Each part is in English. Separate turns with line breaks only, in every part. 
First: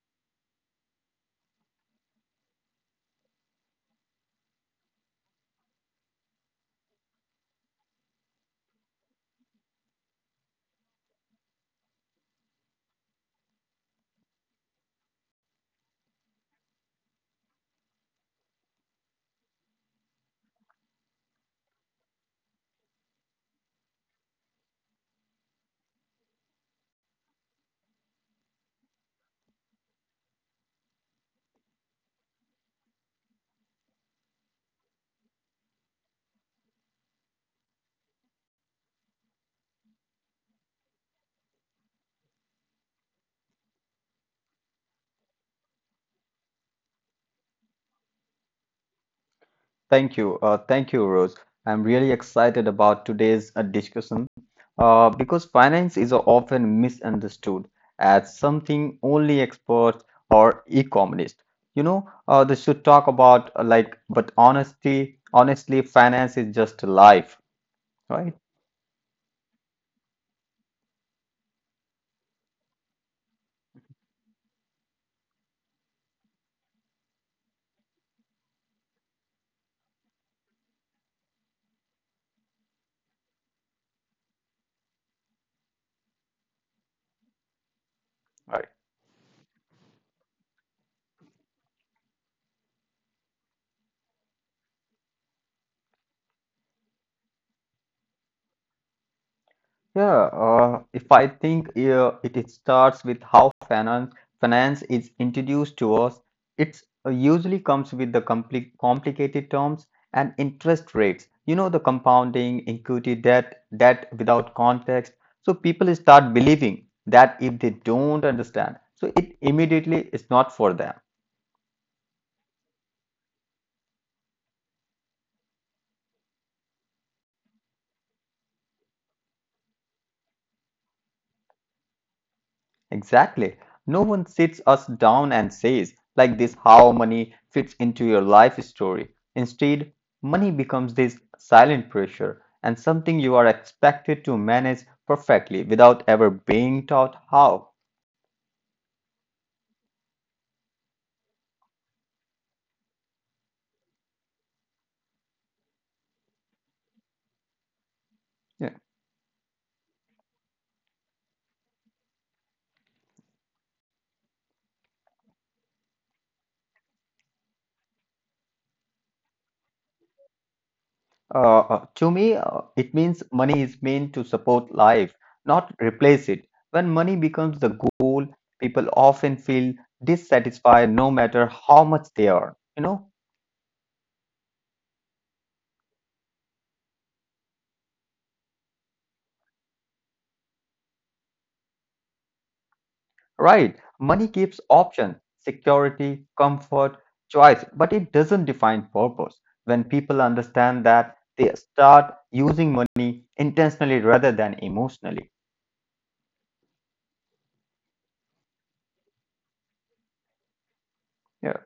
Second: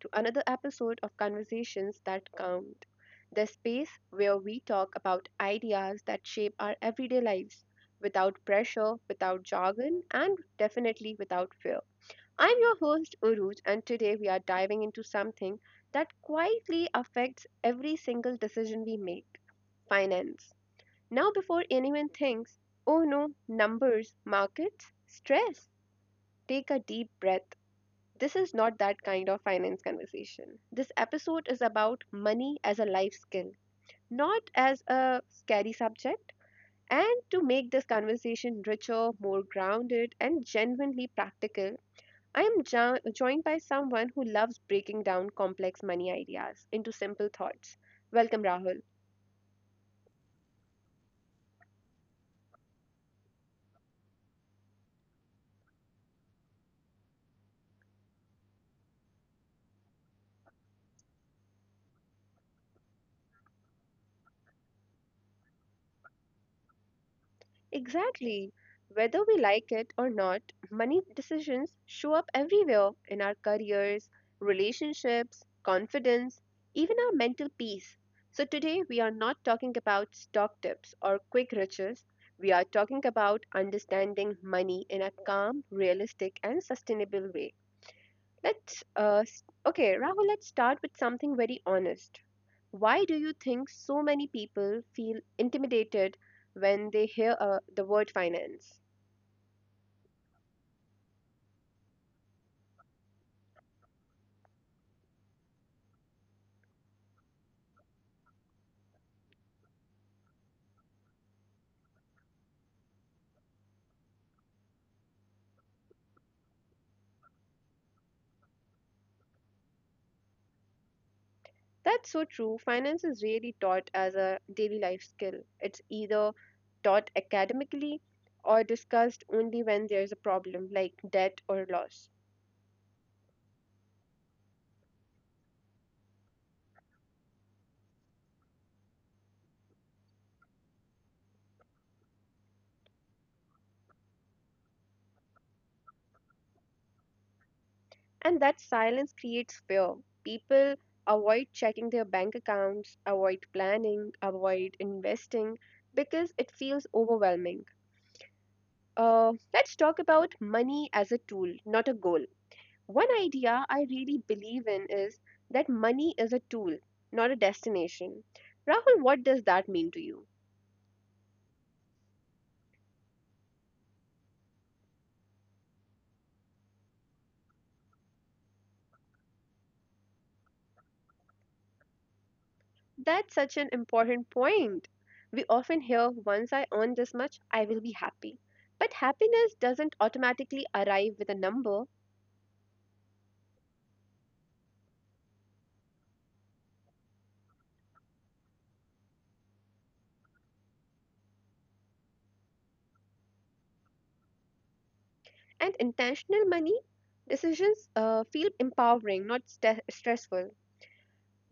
to another episode of Conversations That Count, the space where we talk about ideas that shape our everyday lives without pressure, without jargon, and definitely without fear. I'm your host, Uruj, and today we are diving into something that quietly affects every single decision we make — finance. Now, before anyone thinks, oh no, numbers, markets, stress, take a deep breath — this is not that kind of finance conversation. This episode is about money as a life skill, not as a scary subject. And to make this conversation richer, more grounded, and genuinely practical, I am joined by someone who loves breaking down complex money ideas into simple thoughts. Welcome, Rahul.
Thank you. Thank you, Rose. I'm really excited about today's discussion because finance is often misunderstood as something only experts or economists. They should talk about but honestly, finance is just life, right?
Exactly. Whether we like it or not, money decisions show up everywhere in our careers, relationships, confidence, even our mental peace. So, today we are not talking about stock tips or quick riches. We are talking about understanding money in a calm, realistic, and sustainable way. Okay, Rahul, let's start with something very honest. Why do you think so many people feel intimidated when they hear the word finance?
Yeah, if I think it starts with how finance is introduced to us, it usually comes with the complicated terms and interest rates. You know, the compounding, equity, debt without context. So people start believing that if they don't understand, so it immediately is not for them.
That's so true. Finance is really taught as a daily life skill. It's either taught academically or discussed only when there's a problem like debt or loss.
Exactly. No one sits us down and says, like this, how money fits into your life story. Instead, money becomes this silent pressure and something you are expected to manage perfectly without ever being taught how.
And that silence creates fear. People avoid checking their bank accounts, avoid planning, avoid investing because it feels overwhelming.
Yeah.
Let's talk about money as a tool, not a goal. One idea I really believe in is that money is a tool, not a destination. Rahul, what does that mean to you?
To me, it means money is meant to support life, not replace it. When money becomes the goal, people often feel dissatisfied no matter how much they earn, you know?
That's such an important point. We often hear, once I earn this much, I will be happy. But happiness doesn't automatically arrive with a number,
Right. Money gives option, security, comfort, choice, but it doesn't define purpose. When people understand that, they start using money intentionally rather than emotionally.
and intentional money decisions feel empowering, not stressful.
Yeah.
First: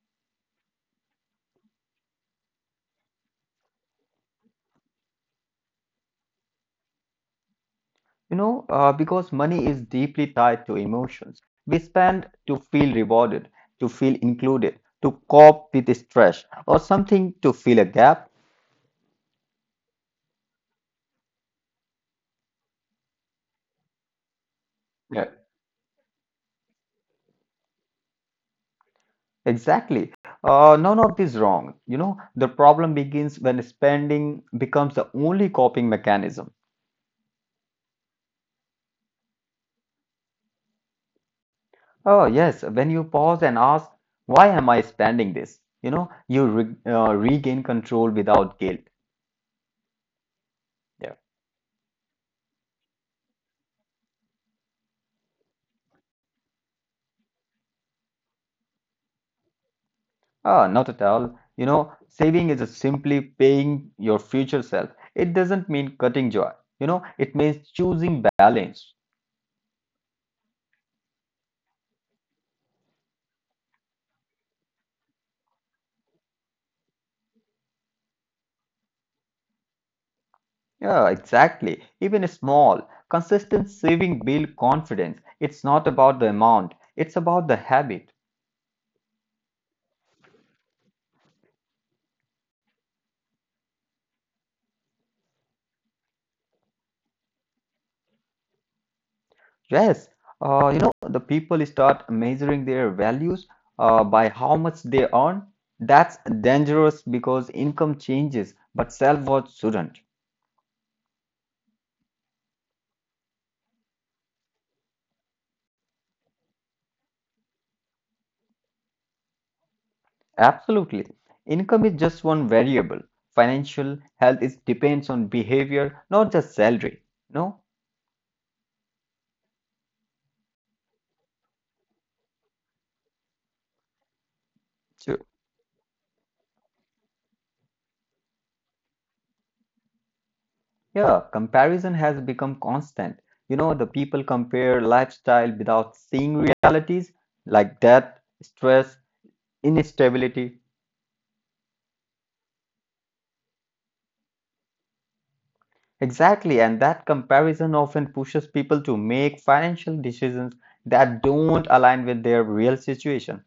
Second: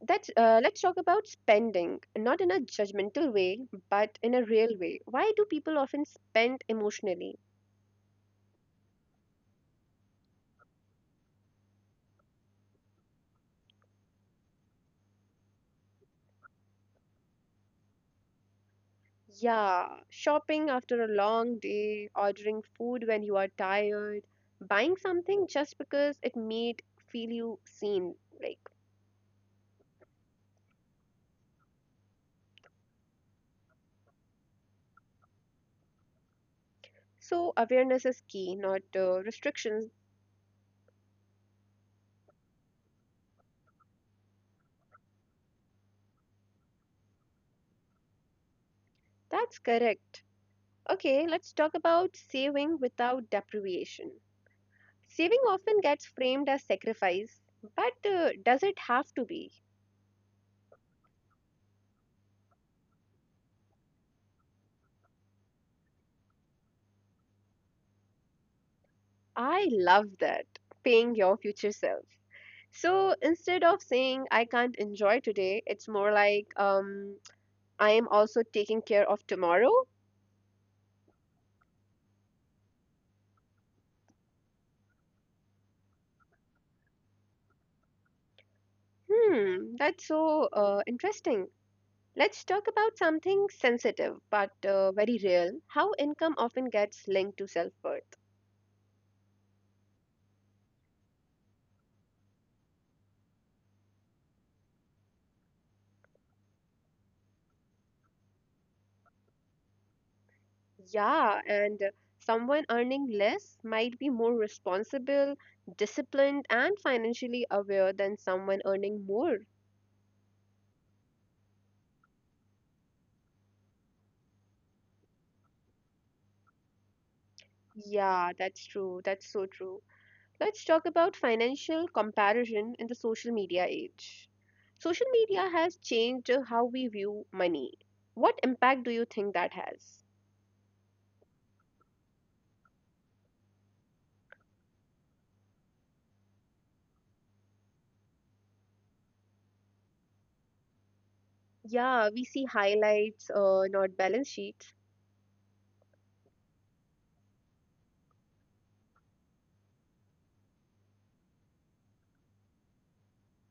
Let's talk about spending, not in a judgmental way, but in a real way. Why do people often spend emotionally?
Because money is deeply tied to emotions. We spend to feel rewarded, to feel included, to cope with stress, or something to fill a gap.
Yeah, shopping after a long day, ordering food when you are tired, buying
Yeah.
something just because it made feel you seen. Like,
Exactly. None of this wrong. You know, the problem begins when spending becomes the only coping mechanism.
so awareness is key, not restrictions.
Oh, yes, when you pause and ask, why am I spending this? You re regain control without guilt.
That's correct.
Yeah.
Okay, let's talk about saving without deprivation. Saving often gets framed as sacrifice, but does it have to be?
Ah, not at all. You know, saving is just simply paying your future self. It doesn't mean cutting joy. You know, it means choosing balance.
I love that. Paying your future self. So instead of saying I can't enjoy today, it's more like I am also taking care of tomorrow.
Yeah, exactly. Even a small, consistent saving build confidence. It's not about the amount, it's about the habit.
Hmm, that's so interesting. Let's talk about something sensitive but very real — how income often gets linked to self worth.
Yes, the people start measuring their values by how much they earn. That's dangerous because income changes, but self-worth shouldn't.
Yeah, and someone earning less might be more responsible, disciplined, and financially aware than someone earning more.
Absolutely. Income is just one variable. Financial health is depends on behavior, not just salary. No?
Yeah, that's true. That's so true. Let's talk about financial comparison in the social media age. Social
Sure.
media has changed how we view money. What impact do you think that has?
Yeah, comparison has become constant. You know, the people compare lifestyle without seeing realities like death, stress, instability.
Yeah, we see highlights, not balance sheets.
Exactly, and that comparison often pushes people to make financial decisions that don't align with their real situation.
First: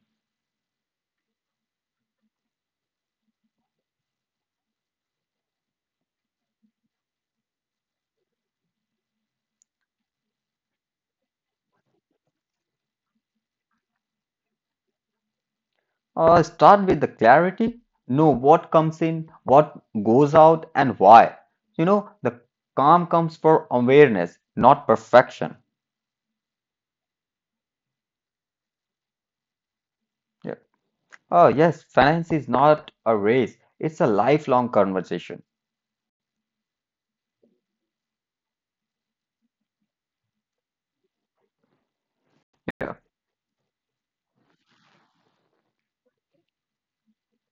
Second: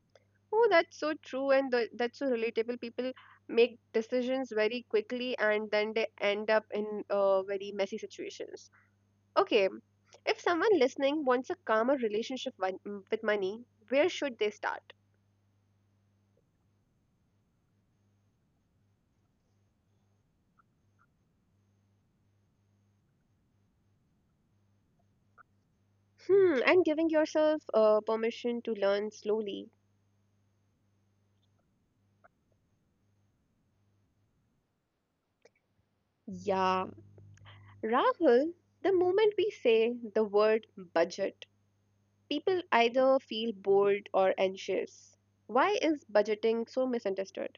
Oh, that's so true, and that's so relatable. People make decisions very quickly, and then they end up in very messy situations. Okay, if someone listening wants a calmer relationship with money, where should they start?
Start with the clarity, know what comes in, what goes out, and why. You know, the calm comes for awareness, not perfection.
Hmm, and giving yourself permission to learn slowly.
Yeah. Oh, yes, finance is not a race, it's a lifelong conversation.
Yeah, Rahul, the moment we say the word budget, people
Yeah.
either feel bored or anxious. Why is budgeting so misunderstood?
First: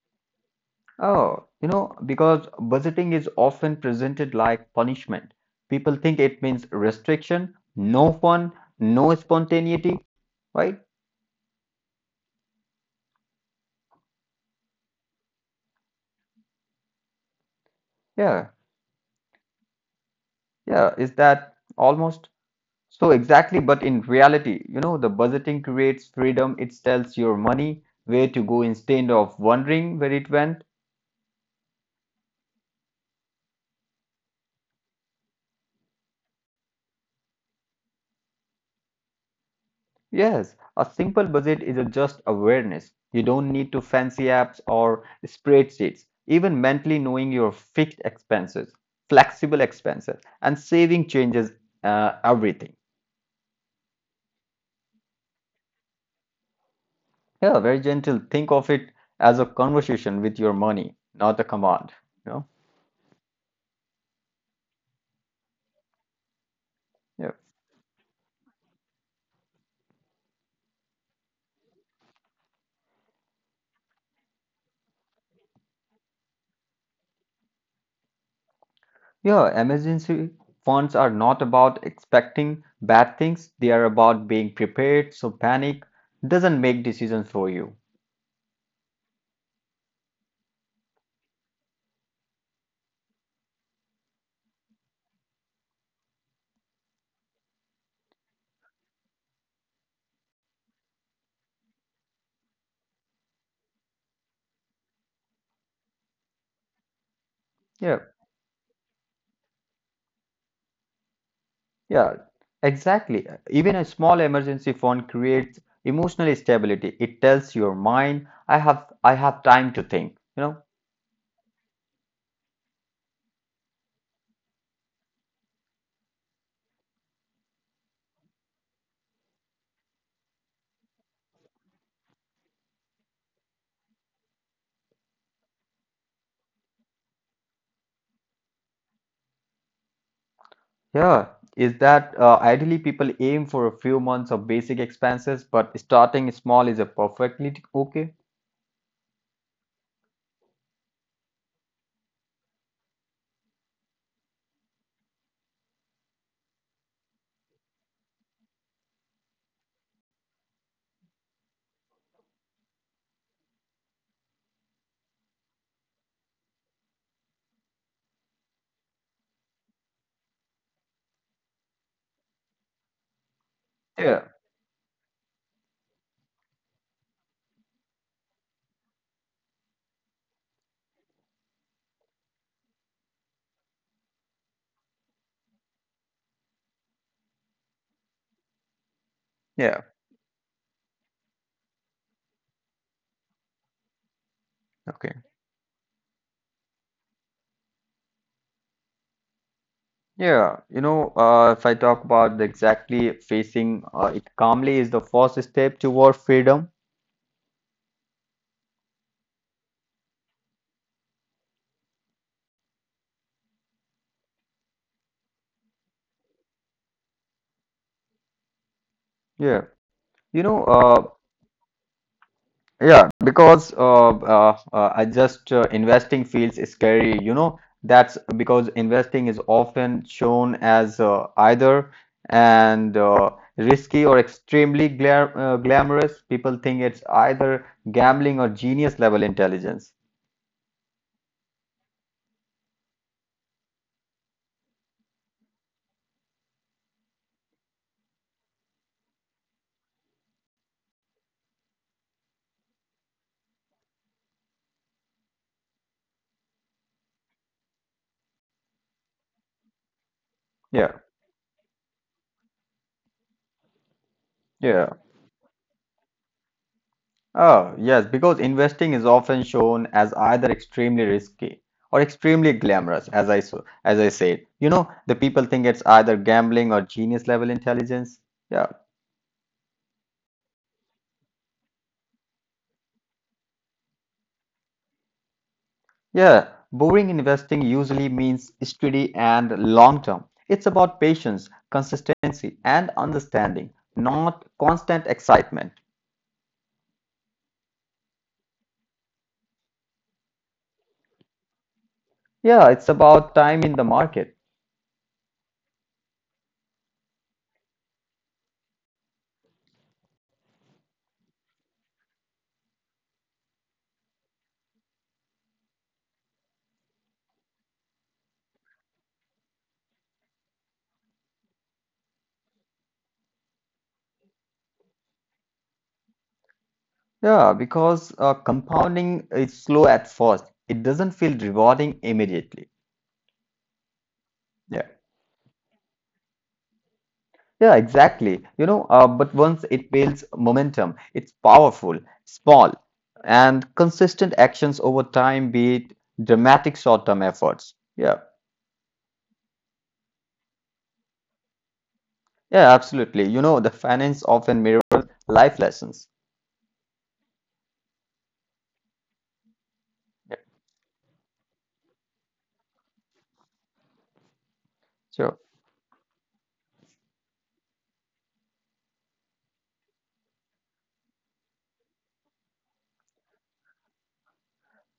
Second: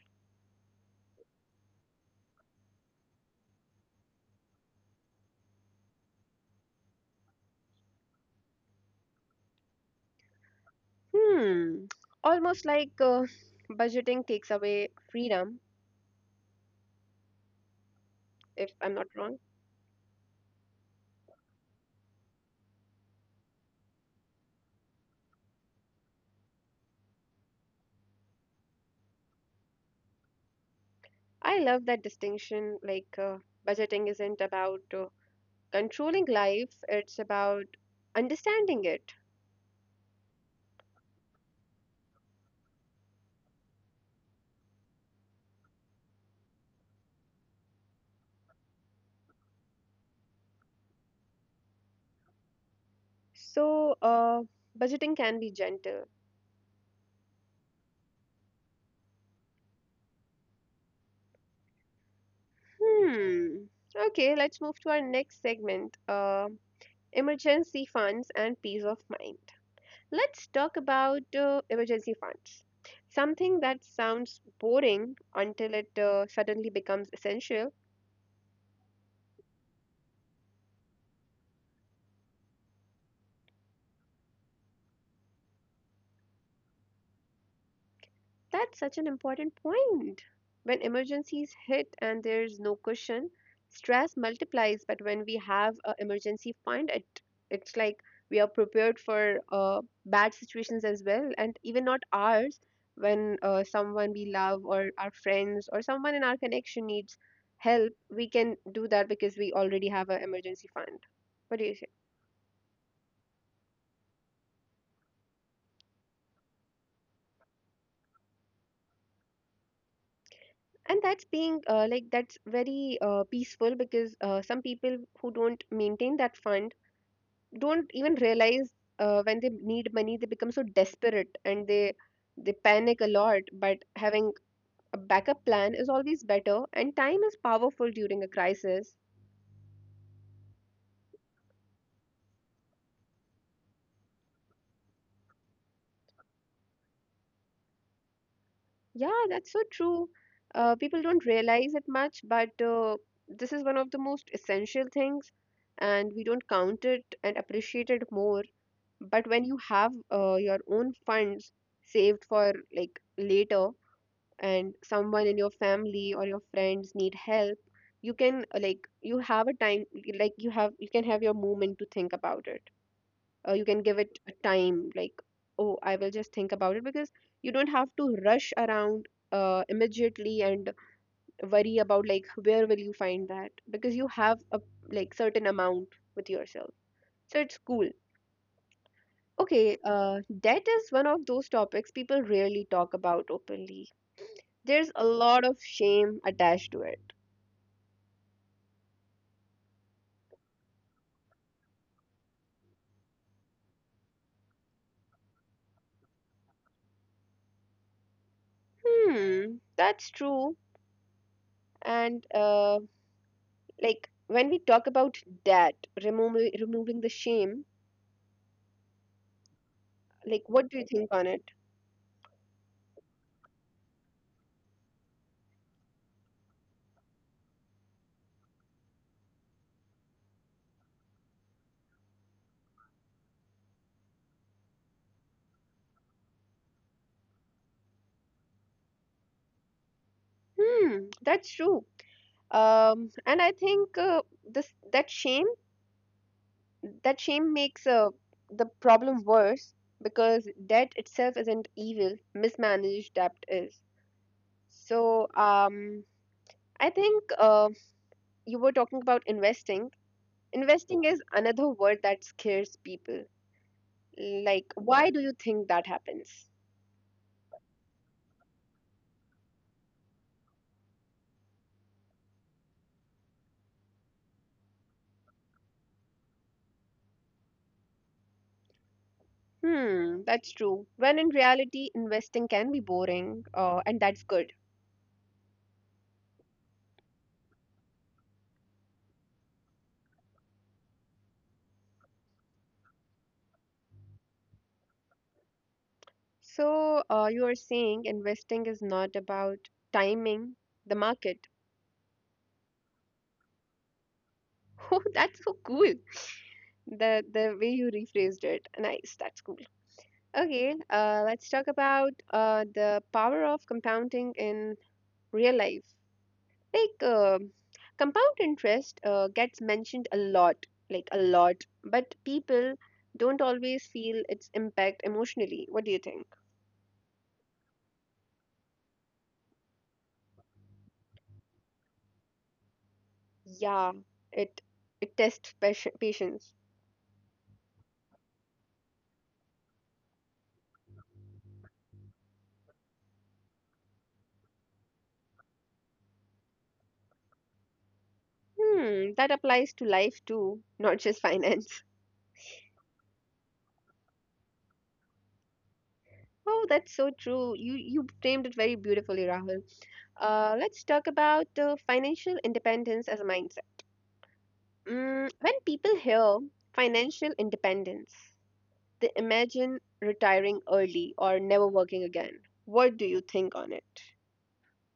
Oh, you know, because budgeting is often presented like punishment. People think it means restriction, no fun, no spontaneity, right?
Hmm, almost like budgeting takes away freedom,
Yeah,
if I'm not wrong.
yeah, is that almost so exactly? But in reality, you know, the budgeting creates freedom. It tells your money where to go instead of wondering where it went.
I love that distinction. Like, budgeting isn't about controlling life, it's about understanding it.
Yes, a simple budget is a just awareness. You don't need to fancy apps or spreadsheets. Even mentally knowing your fixed expenses, flexible expenses, and saving changes everything.
So, budgeting can be gentle.
Yeah, very gentle. Think of it as a conversation with your money, not a command. You know?
Hmm. Okay, let's move to our next segment,
Yeah.
emergency funds and peace of mind. Let's talk about emergency funds. Something that sounds boring until it suddenly becomes essential.
Yeah, emergency funds are not about expecting bad things. They are about being prepared, so panic doesn't make decisions for you.
That's such an important point. When emergencies hit and there's no cushion, stress multiplies. But when we have an emergency fund, it's like we are prepared for bad situations as well, and even not ours. When someone we love or our friends or someone in our connection needs
Yeah.
help, we can do that because we already have an emergency fund. What do you say?
Yeah, exactly. Even a small emergency fund creates emotional stability. It tells your mind, I have time to think. You know,
And that's being like that's very peaceful, because some people who don't maintain that fund don't even realize when they need money they become so desperate and they panic a lot. But having a backup plan is always better, and time is powerful during a crisis.
yeah, is that ideally people aim for a few months of basic expenses, but starting small is a perfectly okay.
Yeah, that's so true. People don't realize it much, but this is one of the most essential things, and we don't count it and appreciate it more. But when you have your own funds saved for like later, and someone in your family or your friends need help, you can like — you have a time, like you have — you can have your moment to think about it. You can give
Yeah,
it a time, like, oh, I will just think about it, because you don't have to rush around immediately and worry about like where will you find that, because you have a like certain amount with yourself. So it's cool.
yeah,
Okay, debt is one of those topics people rarely talk about openly. There's
okay.
a lot of shame attached to it.
Yeah, if I talk about the exactly facing it calmly is the first step toward freedom.
Hmm, that's true. And like when we talk about that, removing the shame,
Yeah, you
like
know,
what do you
uh,
think on it?
Yeah, because I just investing feels scary, you know. That's because investing is often shown as either and risky or extremely glamorous. People think it's either gambling or genius level intelligence.
Hmm, that's true. And I think this that shame makes the problem worse, because debt itself isn't evil, mismanaged debt is. So I think you were talking about investing.
Yeah,
Investing is another word that scares people. Like,
yeah.
why do you think that happens?
Oh, yes, because investing is often shown as either extremely risky or extremely glamorous, as I said. You know, the people think it's either gambling or genius level intelligence. Yeah.
Hmm, that's true. When in reality, investing can be boring, and that's good.
Yeah, boring investing usually means steady and long term. It's about patience, consistency, and understanding, not constant excitement.
So, you are saying investing is not about timing the market.
Yeah, it's about time in the market.
Oh, that's so cool. The way you rephrased it, nice. That's cool. Okay, let's talk about the power of compounding in real life. Like compound interest gets mentioned a lot, like a lot, but people don't always feel its impact emotionally. What do you think?
Yeah, because compounding is slow at first. It doesn't feel rewarding immediately.
Yeah, it
Yeah,
it tests patience.
yeah, exactly. But once it builds momentum, it's powerful, small, and consistent actions over time beat dramatic short-term efforts. Yeah.
Hmm, that applies to life too, not just finance.
Yeah, absolutely. You know, the finance often mirrors life lessons.
Oh, that's so true. You framed it very beautifully, Rahul.
Yeah,
Let's talk about financial independence as a mindset. Mm,
sure.
when people hear financial independence, they imagine retiring early or never working again. What do you think on it?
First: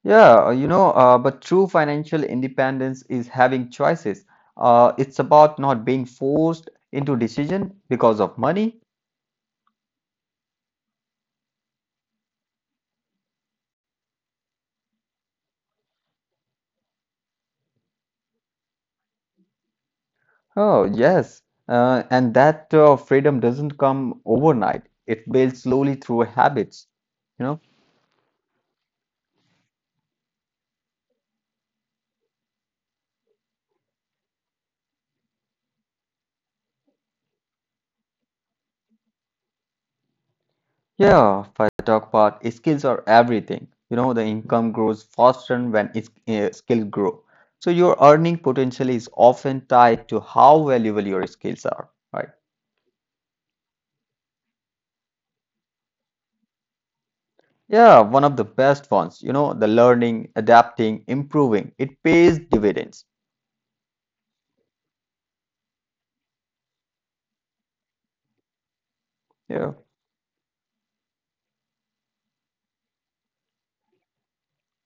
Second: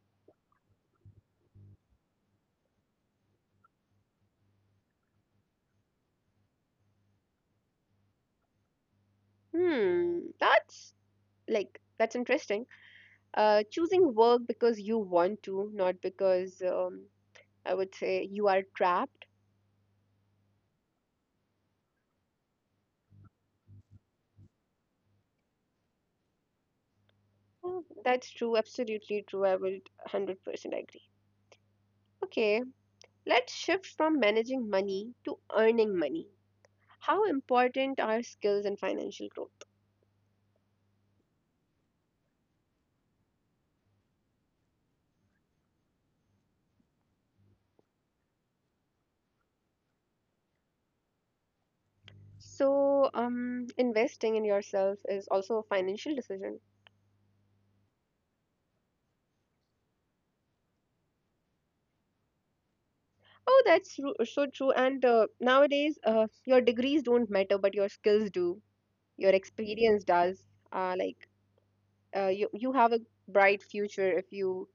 Yeah, but true financial independence is having choices. It's about not being forced into decision because of money.
Hmm, that's like that's interesting. Choosing work because you want to, not because I would say you are trapped.
Oh, yes. And that freedom doesn't come overnight. It builds slowly through habits, you know.
Oh, that's true, absolutely true. I would 100% agree. Okay, let's shift from managing money to earning money. How important are skills and financial growth?
Yeah, if I talk about skills are everything. You know, the income grows faster when skills grow. So your earning potential is often tied to how valuable your skills are, right?
So, investing in yourself is also a financial decision.
Yeah, one of the best ones, you know, the learning, adapting, improving, it pays dividends.
Oh, that's so true. And nowadays, your degrees don't matter, but your skills do. Your
Yeah,
experience does. Like you, you have a bright future if you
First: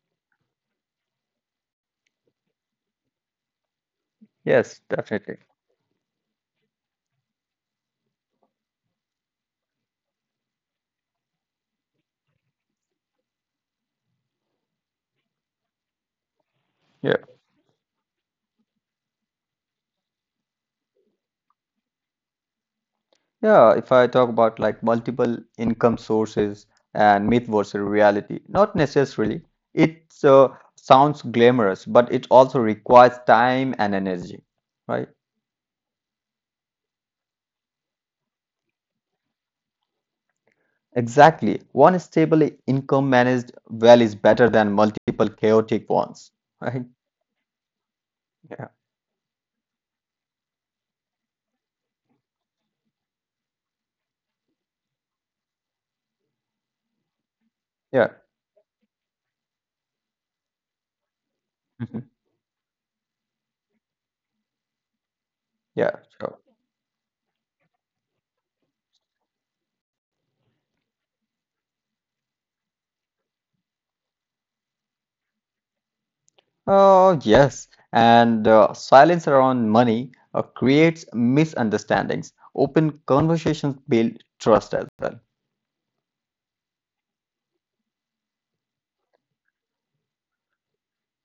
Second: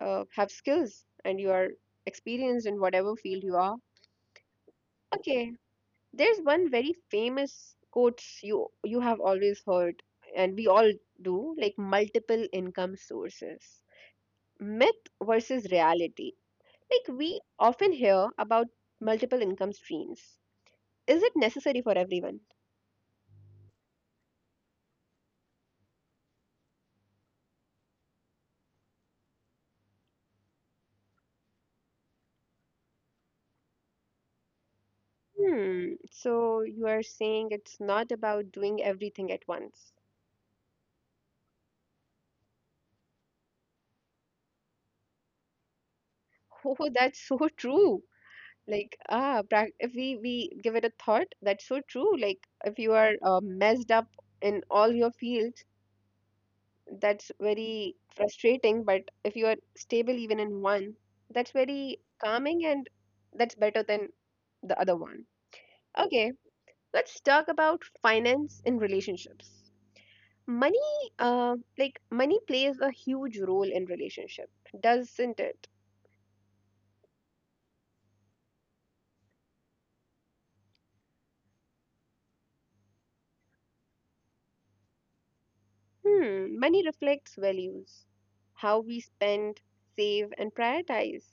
have skills and you are experienced in whatever field you are.
yes, definitely.
Okay, there's one very famous quote you have always heard, and we all do, like multiple income sources. Myth versus reality.
Yeah.
Like, we often hear about multiple income streams. Is it necessary for everyone?
Yeah, if I talk about like multiple income sources and myth versus reality, not necessarily. It sounds glamorous, but it also requires time and energy, right?
Hmm. So you are saying it's not about doing everything at once.
Exactly. One stable income managed well is better than multiple chaotic ones,
Oh,
right?
that's so true.
Yeah.
Like, ah, if we give it a thought, that's so true. Like, if you are messed up in all your fields, that's very
Yeah.
frustrating. But if you are stable even in one, that's very
Mhm.
calming, and that's better than the other one.
Yeah,
Okay,
sure.
let's talk about finance in relationships. Money, like money plays a huge role in relationship, doesn't it?
Oh, yes. And silence around money creates misunderstandings. Open conversations build trust as well.
Hmm, money reflects values — how we spend, save and prioritize.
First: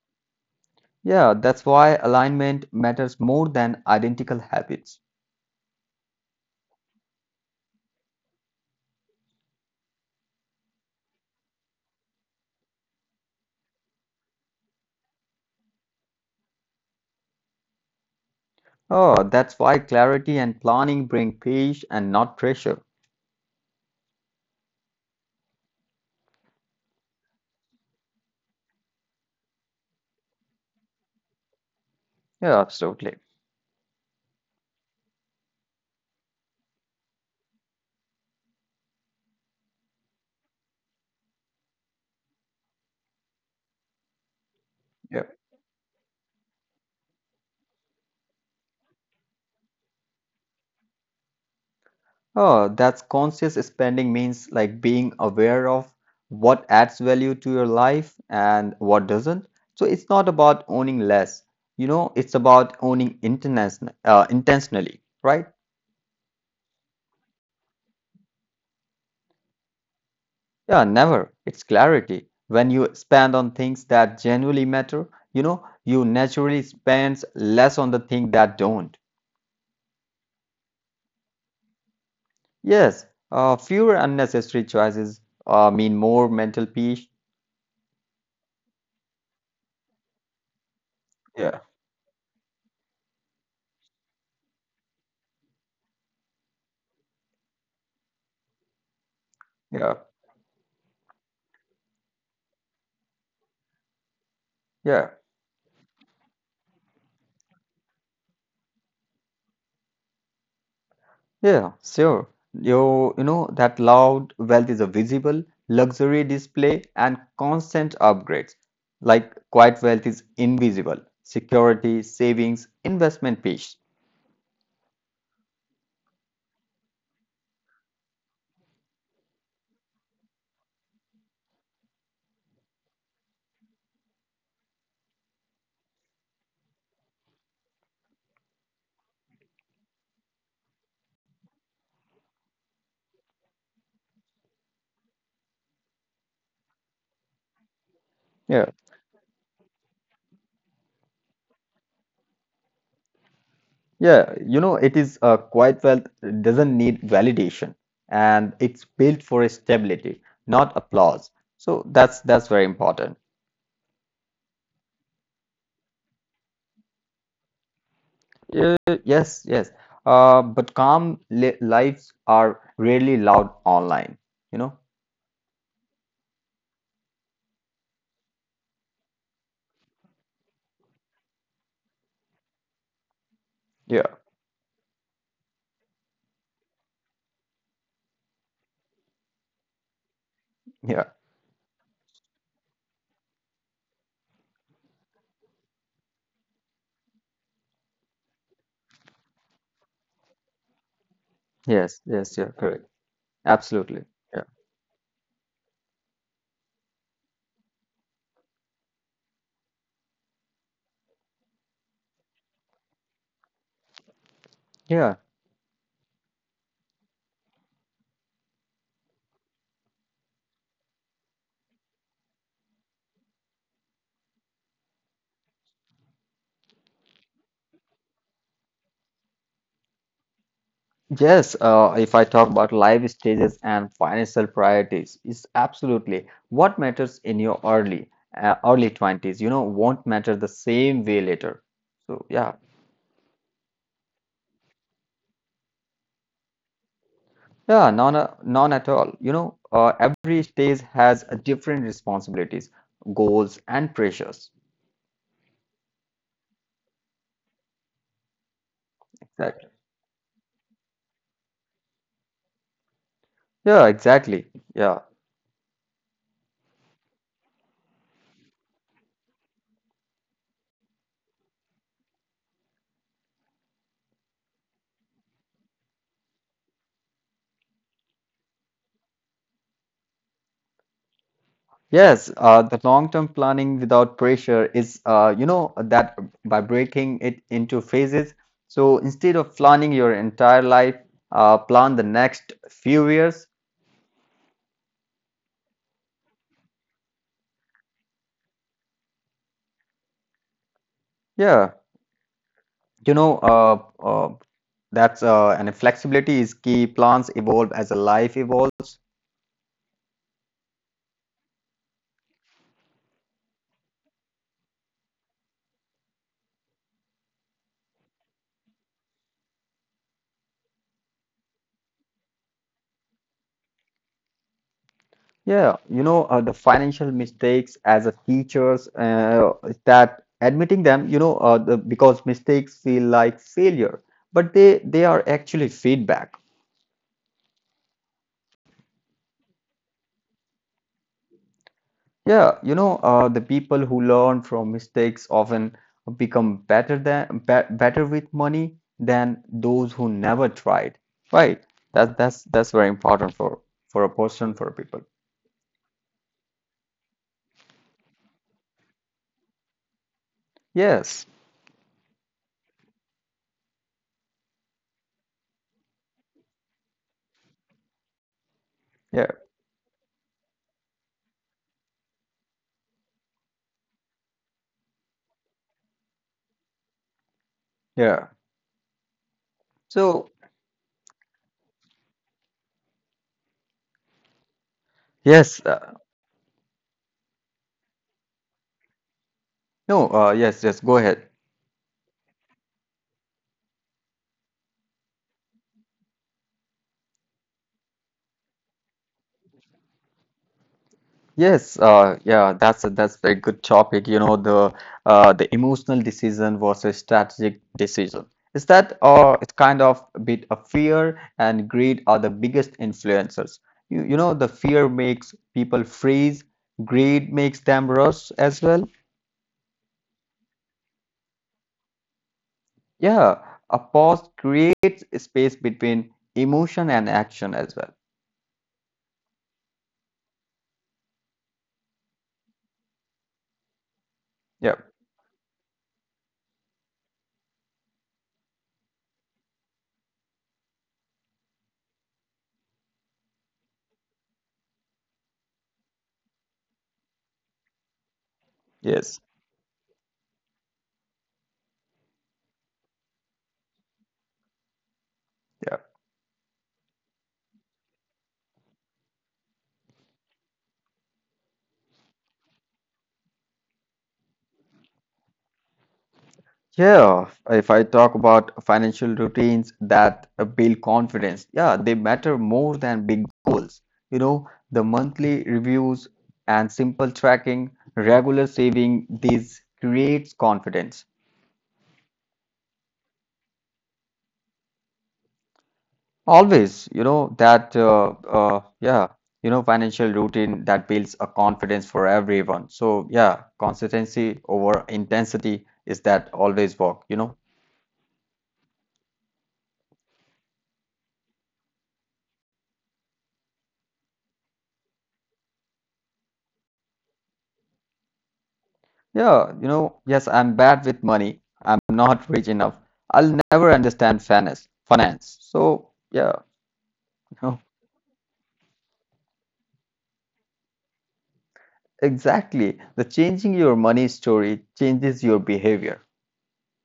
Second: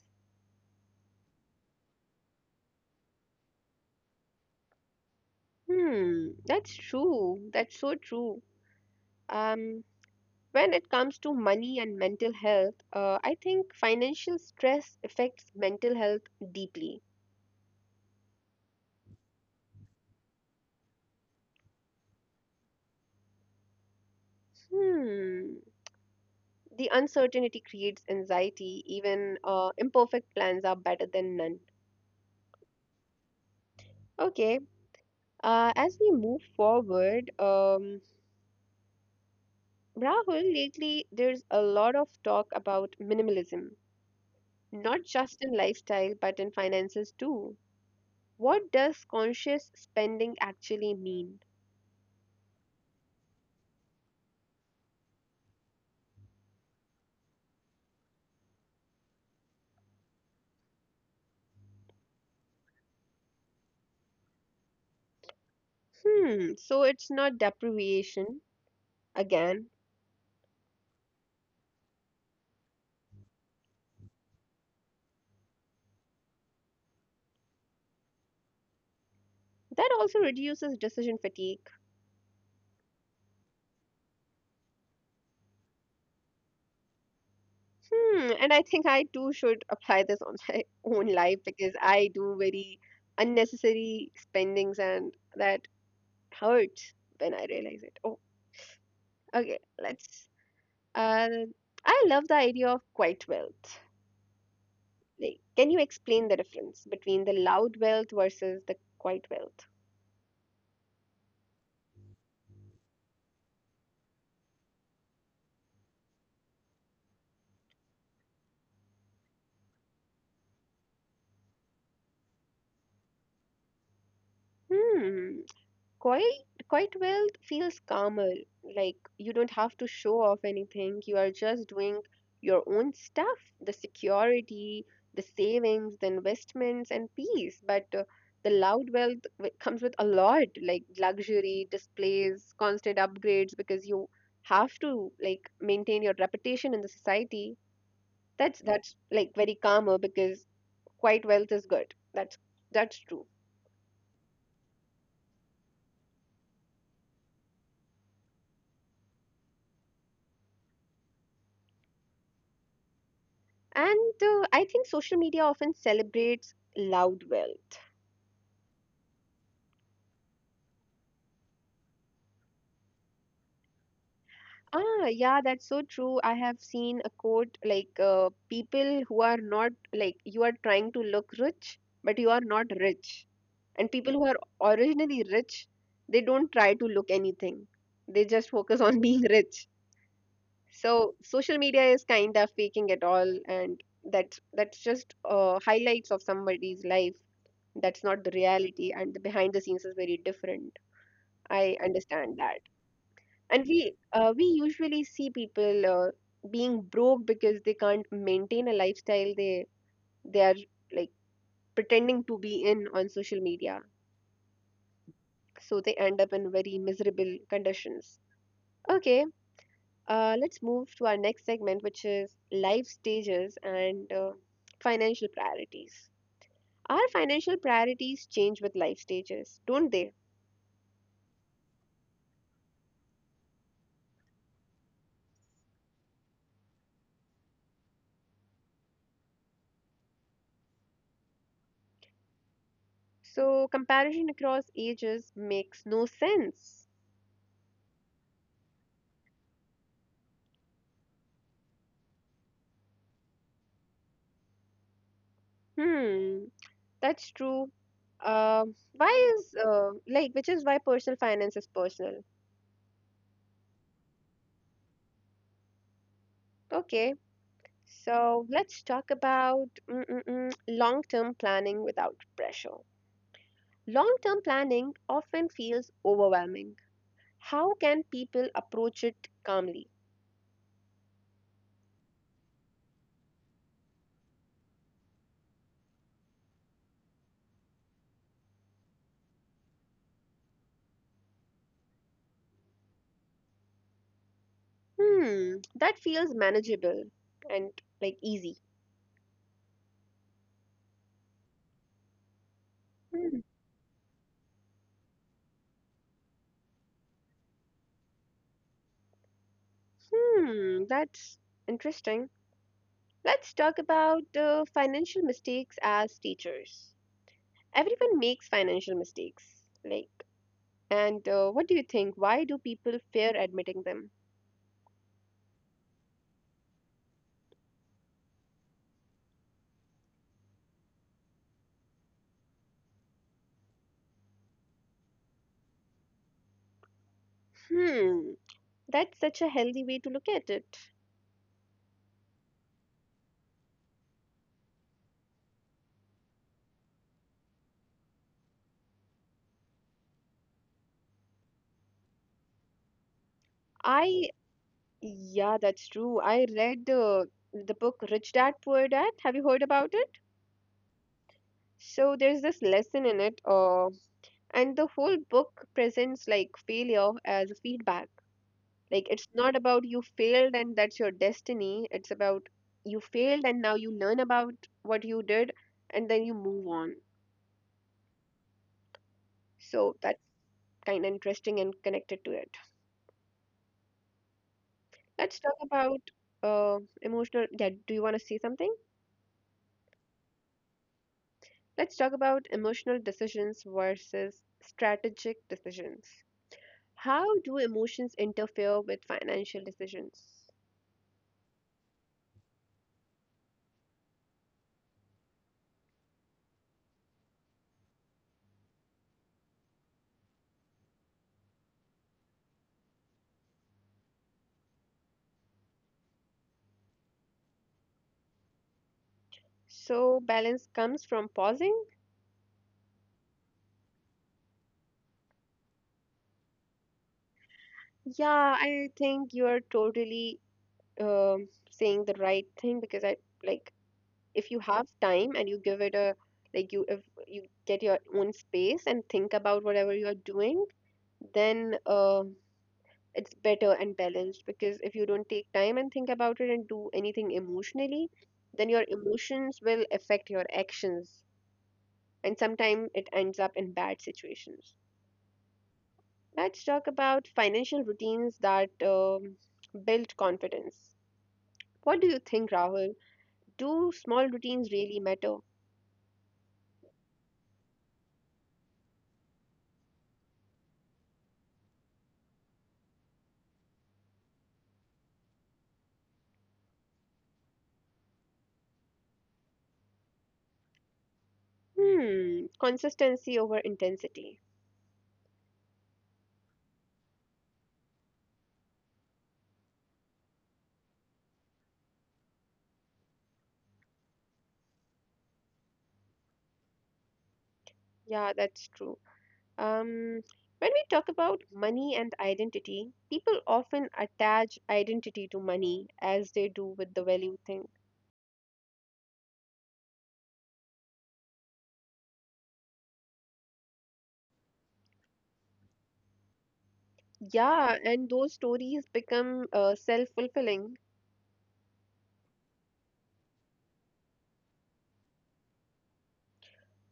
Yeah, that's why alignment matters more than identical habits.
Hmm, that's true, that's so true. um when it comes to money and mental health, I think financial stress affects mental health deeply.
Oh, that's why clarity and planning bring peace and not pressure.
Hmm, the uncertainty creates anxiety. Even imperfect plans are better than none.
Yeah, absolutely.
Okay. As we move forward, Rahul, lately there's a lot of talk about minimalism, not
Yeah.
just in lifestyle but in finances too. What does conscious spending actually mean?
Oh, that's conscious spending means like being aware of what adds value to your life and what doesn't. So it's not about owning less, you know, it's about owning intention, intentionally, right?
Hmm, so it's not deprivation again.
Yeah, never. It's clarity. When you spend on things that genuinely matter, you know, you naturally spend less on the things that don't.
That also reduces decision fatigue.
Yes, fewer unnecessary choices mean more mental peace.
Hmm, and I think I too should apply this on my own life,
Yeah,
because I do very unnecessary spendings and that hurts when I realize it. Oh. Okay,
yeah,
let's. Uh, I love the idea of quiet wealth.
yeah,
Like, can you explain the difference between the loud wealth versus the quiet wealth?
yeah, sure. You know, that loud wealth is a visible luxury display and constant upgrades. Like quiet wealth is invisible. Security, savings, investment peace.
Hmm. Quite wealth feels calmer. Like, you don't have to show off anything. You are just doing your own stuff — the security, the savings, the investments, and peace. But the loud wealth comes with a lot, like luxury, displays, constant upgrades, because you have to like maintain your reputation in the society.
Yeah.
That's — that's like very calmer, because quite wealth is good. That's true.
Yeah, you know, it is quiet wealth doesn't need validation and it's built for stability, not applause. So that's very important.
And I think social media often celebrates loud wealth.
Uh, yes, yes. But calm li lives are rarely loud online, you know?
Ah, yeah, that's so true. I have seen a quote like people who are not like you are trying to look rich, but you are not rich. And
Yeah,
people who are originally rich, they don't try to look anything. They just focus on being rich.
yeah.
So social media is kind of faking it all, and that's just highlights of somebody's life. That's not the reality, and the behind the scenes is very different. I
Yes, yes,
understand
yeah,
that.
correct.
And we
Absolutely.
uh,
Yeah.
we usually see people being broke because they can't maintain a lifestyle they are like pretending to be in on social media.
Yeah.
So they end up in very miserable conditions. Okay, let's move to our next segment, which is life stages and financial priorities. Our financial priorities change with life stages, don't they?
Yes, if I talk about life stages and financial priorities, is absolutely what matters in your early 20s, you know, won't matter the same way later. So yeah,
So comparison across ages makes no sense.
yeah, none at all. Every stage has a different responsibilities, goals, and pressures.
Hmm. That's true. Why is
Exactly.
like which is why personal finance is personal.
Yeah, exactly. Yeah.
Okay, so let's talk about long-term planning without pressure. Long-term planning often feels overwhelming. How can people approach it calmly?
Yes, the long-term planning without pressure is, you know, that by breaking it into phases. So instead of planning your entire life, plan the next few years.
Hmm, that feels manageable and like easy.
Yeah, you know,
Hmm,
uh, uh, that's and flexibility is key. Plans evolve as a life evolves.
hmm, that's interesting. Let's talk about financial mistakes as teachers. Everyone makes financial mistakes. Like, and what do you think? Why do people fear admitting them?
Yeah, the financial mistakes as a teachers is that admitting them, because mistakes feel like failure, but they are actually feedback.
Hmm, that's such a healthy way to look at it.
The people who learn from mistakes often become better than be better with money than those who never tried. Right? That's very important for a
I,
person for people.
yeah, that's true. I read the book Rich Dad Poor Dad. Have you heard about it?
Yes.
So there's this lesson in it, and the whole book presents like failure as a feedback. Like, it's
Yeah.
not about you failed and that's your destiny. It's about you failed and now you learn about what you did and then you move on.
Yeah.
So that's
So
kind of interesting and connected to it. Let's talk
yes.
about emotional. Yeah, do you want to see something?
No. Yes. Yes. Go ahead.
Let's talk about emotional decisions versus strategic decisions. How do emotions interfere with financial decisions?
Yes, that's that's a good topic. The emotional decision versus strategic decision. Is that it's kind of a bit of fear and greed are the biggest influencers. You know, the fear makes people freeze, greed makes them rush as well.
So balance comes from pausing.
Yeah, a pause creates a space between emotion and action as well.
Yeah, I think you are totally saying the right thing because I like if you
Yeah,
have time and you give it a like you if you get your own space and think about whatever you are doing then it's better and balanced because if you don't take time and think about it and do anything emotionally, then your
yes,
emotions will affect your actions, and sometimes it ends up in bad situations.
yeah.
Let's talk about financial routines that build confidence. What do you think, Rahul? Do small routines really matter?
Yeah, if I talk about financial routines that build confidence, yeah, they matter more than big goals. You know, the monthly reviews and simple tracking, regular saving, these creates confidence.
Hmm, consistency over intensity.
Always, you know, financial routine that builds a confidence for everyone. So, yeah, consistency over intensity is that always work, you know.
Yeah, that's true. Um, when we talk about money and identity, people often attach identity to money as they do with the value thing.
Yeah, you know, yes, I'm bad with money. I'm not rich enough. I'll never understand finance. So, yeah, no,
Yeah, and those stories become self-fulfilling.
exactly. The changing your money story changes your behavior.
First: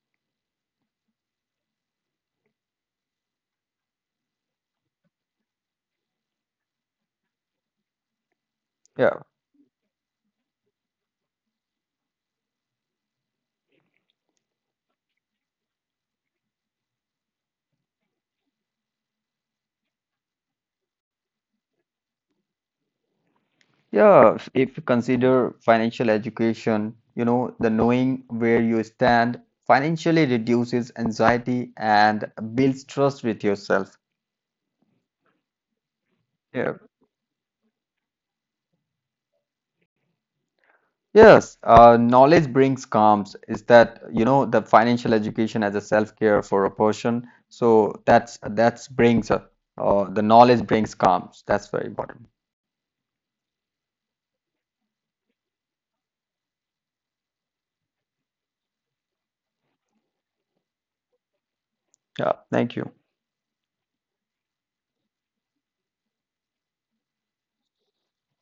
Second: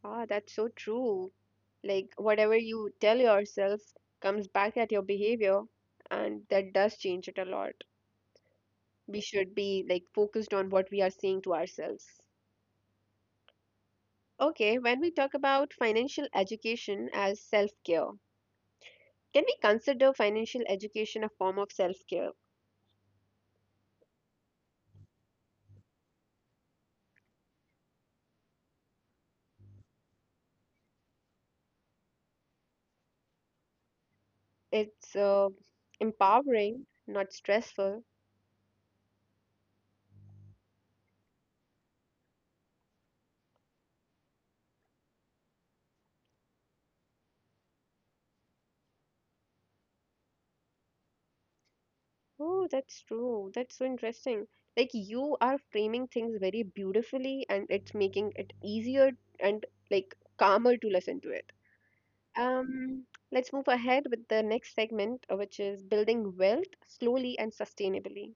Ah, that's so true. Like whatever you tell yourself comes back at your behavior, and that does change it a lot. We
Yeah.
should be like focused on what we are saying to ourselves. Okay, when we talk about financial education as self-care, can we consider financial education a form of self care?
Yeah, if you consider financial education, you know, the knowing where you stand financially reduces anxiety and builds trust with yourself.
It's
Yeah.
empowering, not stressful.
Yes, knowledge brings calms. Is that, you know, the financial education as a self-care for a person. So that's brings the knowledge brings calms. That's very important.
Oh, that's true. That's so interesting. Like, you are framing things very beautifully, and it's making it easier and like calmer to listen to it.
Yeah, thank you.
Um, let's move ahead with the next segment, which is building wealth slowly and sustainably.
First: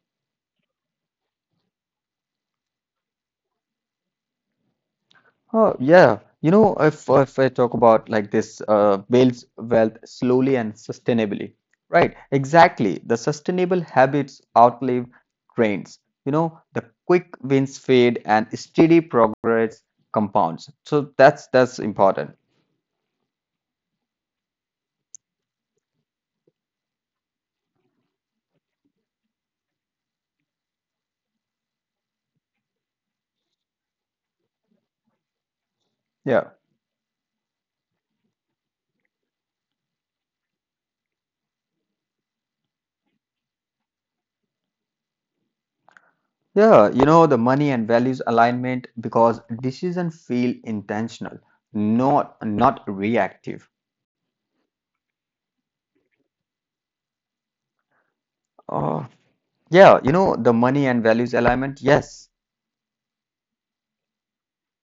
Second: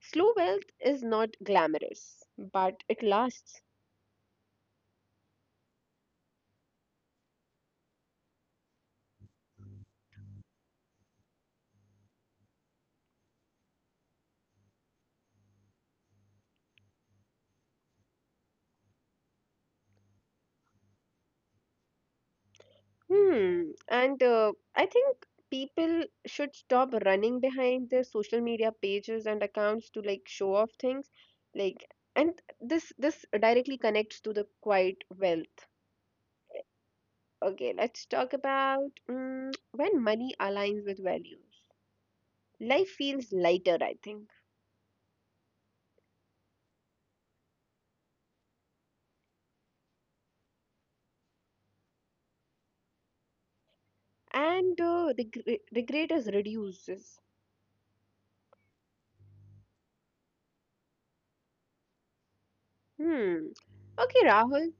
Slow wealth is not glamorous, but it lasts.
Oh, yeah. You know, if I talk about like this, builds wealth slowly and sustainably. Right, exactly. The sustainable habits outlive trends. You know, the quick wins fade and steady progress compounds. So that's important.
Hmm. And I think people should stop running behind their social media pages and accounts to like show off things. Like, and this directly connects to the quiet wealth.
Yeah.
Okay, let's talk about mm when money aligns with values. Life feels lighter, I think,
Yeah, you know, the money and values alignment because decisions feel intentional, not reactive.
and the regret is reduces.
Uh, yeah, you know, the money and values alignment, yes.
Hmm. Okay, Rahul.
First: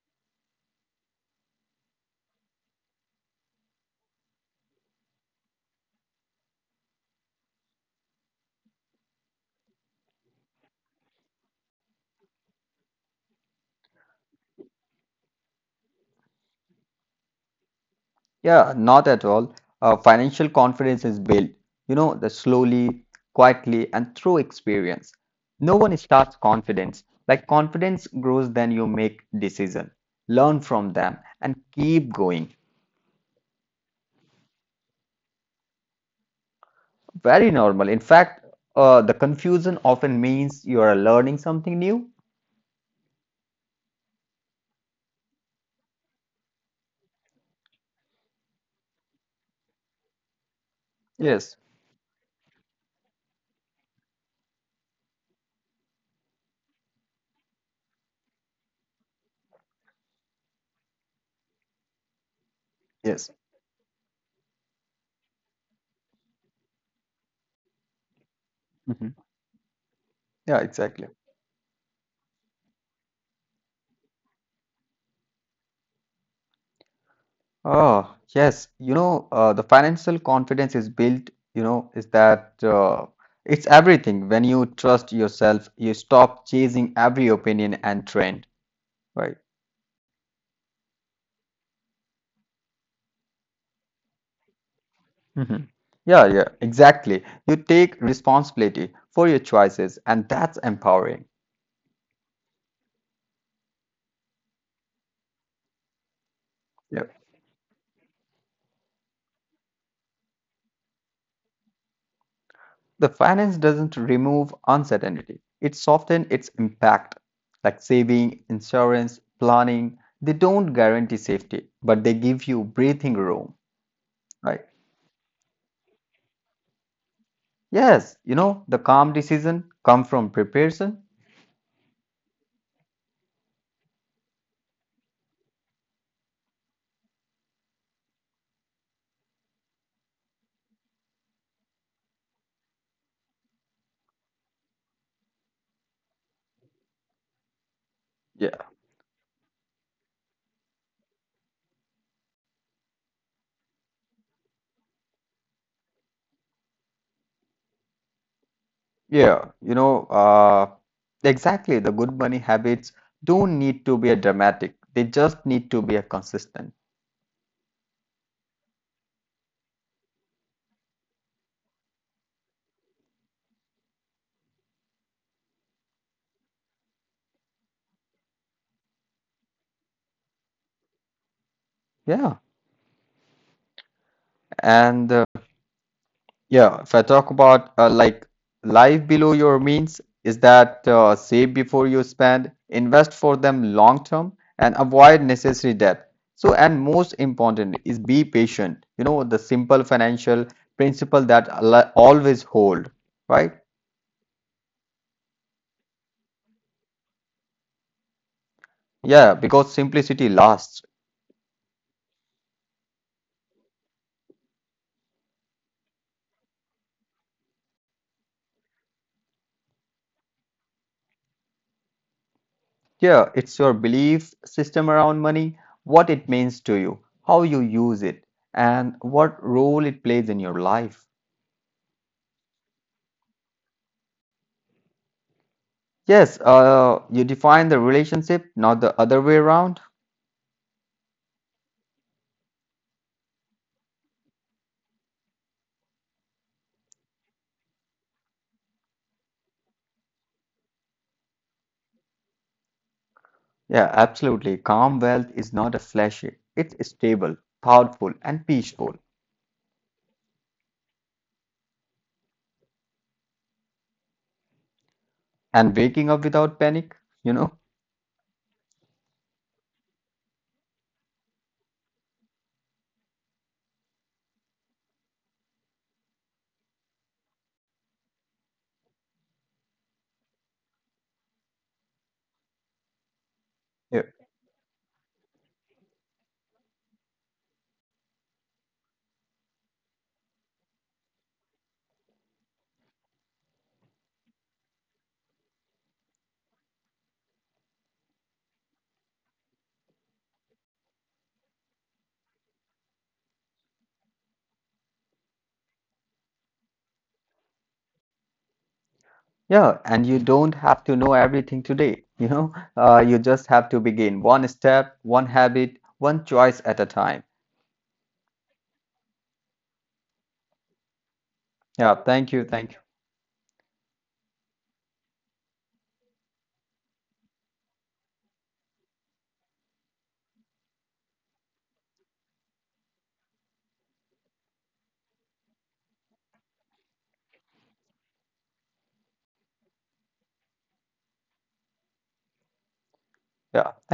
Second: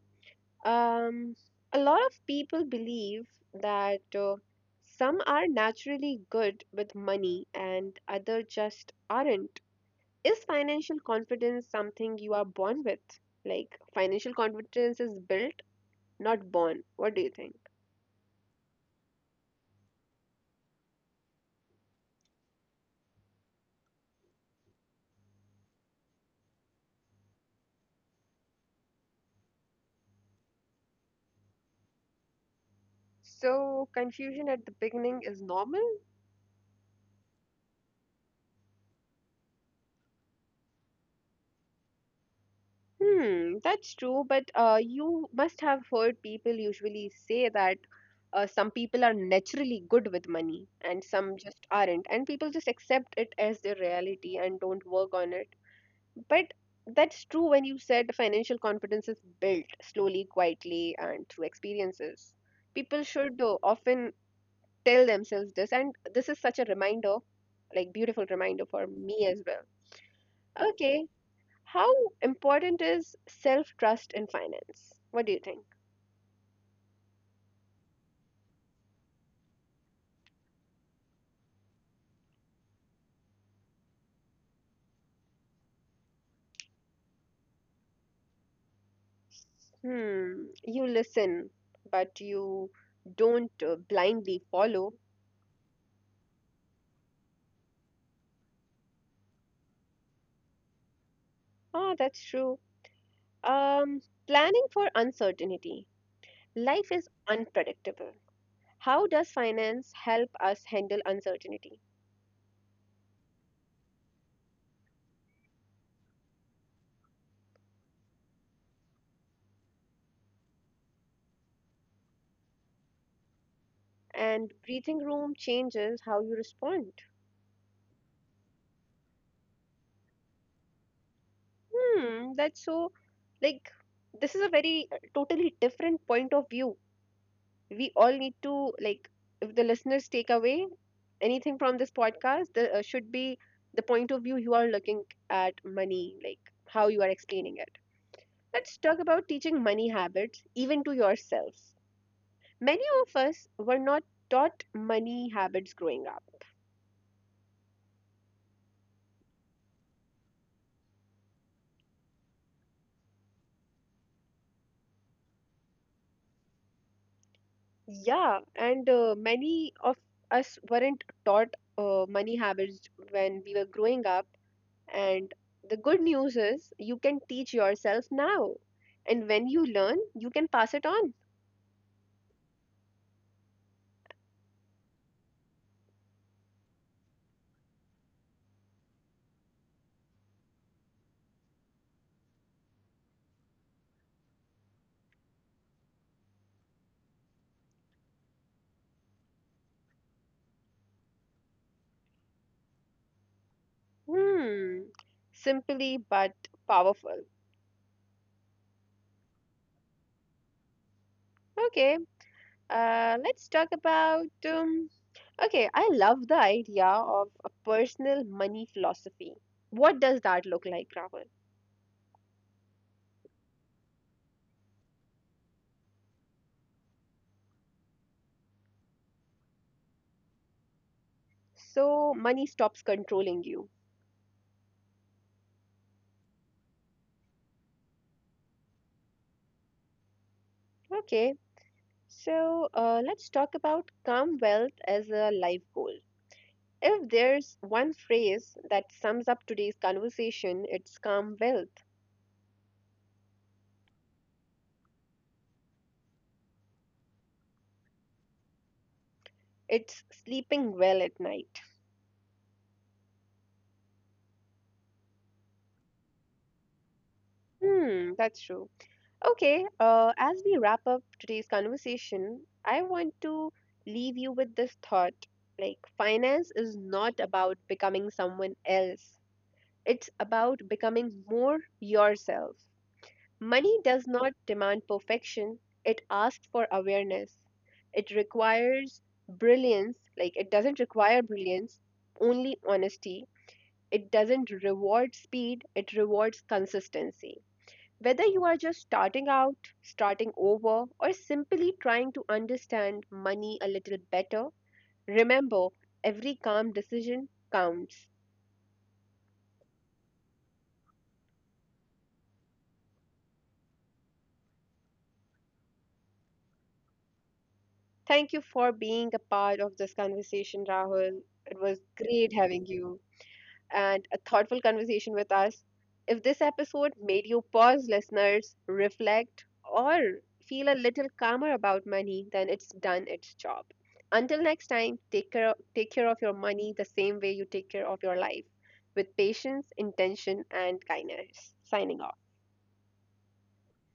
Um, a lot of people believe that some are naturally good with money and other just aren't. Is financial confidence something you are born with? Like, financial confidence is built, not born. What do you think?
Yeah, not at all. Financial confidence is built, you know, the slowly, quietly, and through experience. No one starts confidence. Like confidence grows then you make decision, learn from them, and keep going.
So, confusion at the beginning is normal.
Very normal. In fact, the confusion often means you are learning something new.
Hmm, that's true, but you must have heard people usually say that some people are naturally good with money and some
Yes,
just aren't, and people just accept it as their reality and don't work on it. But that's true when you said financial confidence is built slowly, quietly, and through experiences. People
yes.
should often tell themselves this, and this is such a reminder, like beautiful reminder for
Mhm.
me as well.
Yeah, exactly.
Okay. How important is self trust in finance? What do you think?
Oh, yes. The financial confidence is built, you know, is that it's everything. When you trust yourself, you stop chasing every opinion and trend, right?
Hmm, you listen, but you don't blindly follow.
Hmm. Yeah, yeah, exactly. You take responsibility for your choices, and that's empowering.
Ah, that's true. Planning for uncertainty. Life is unpredictable. How does finance help us handle uncertainty?
The finance doesn't remove uncertainty, it softens its impact. Like saving, insurance, planning, they don't guarantee safety, but they give you breathing room,
And
right?
breathing room changes how you respond.
Yes, you know, the calm decision come from preparation.
Hmm, that's so, like, this is a very totally different point of view we all need to like if the listeners take away anything from this podcast there should be the point of view you are looking at money like how you are explaining it.
Yeah,
Let's talk about teaching money habits even to yourselves. Many of us were not taught money habits growing up.
yeah, you know, uh, exactly. The good money habits don't need to be a dramatic, they just need to be a consistent.
Yeah, and many of us weren't taught money habits when we were growing up. And the good news is you can teach yourself now. And when you learn, you can pass it on.
Yeah, and yeah, if I talk about like life below your means, is that save before you spend, invest for them long term, and avoid necessary debt. So, and most important is be patient. You know, the simple financial principle that always hold, right?
Hmm. Simply but powerful.
Yeah, because simplicity lasts.
Okay. Let's talk about. Okay, I love the idea of a personal money philosophy. What does that look like, Rahul?
Yeah, it's your belief system around money, what it means to you, how you use it, and what role it plays in your life.
So, money stops controlling you.
Yes, you define the relationship, not the other way around.
Okay. So, let's talk about calm wealth as a life goal. If there's one phrase that sums up today's conversation, it's calm wealth.
Yeah, absolutely. Calm wealth is not a flashy, it's stable, thoughtful, and peaceful.
It's sleeping well at night.
And waking up without panic, you know?
Hmm, that's true. Okay, as we wrap up today's conversation, I want to leave you with this thought. Like, finance is not about becoming someone else, it's about becoming more yourself. Money
Yeah.
does not demand perfection, it asks for awareness. It requires brilliance, like it doesn't require brilliance, only honesty. It doesn't reward speed, it rewards consistency. Whether you are just starting out, starting over, or simply trying to understand money a little better, remember every calm decision counts.
Yeah, and you don't have to know everything today, you know? You just have to begin one step, one habit, one choice at a time.
Thank you for being a part of this conversation, Rahul. It was
Yeah,
great having
thank you.
you. And a thoughtful conversation with us. If this episode made you pause, listeners, reflect, or feel a little calmer about money, then it's done its job. Until next time, take care of your money the same way you take care of your life with patience, intention, and kindness. Signing off.
Yeah, thank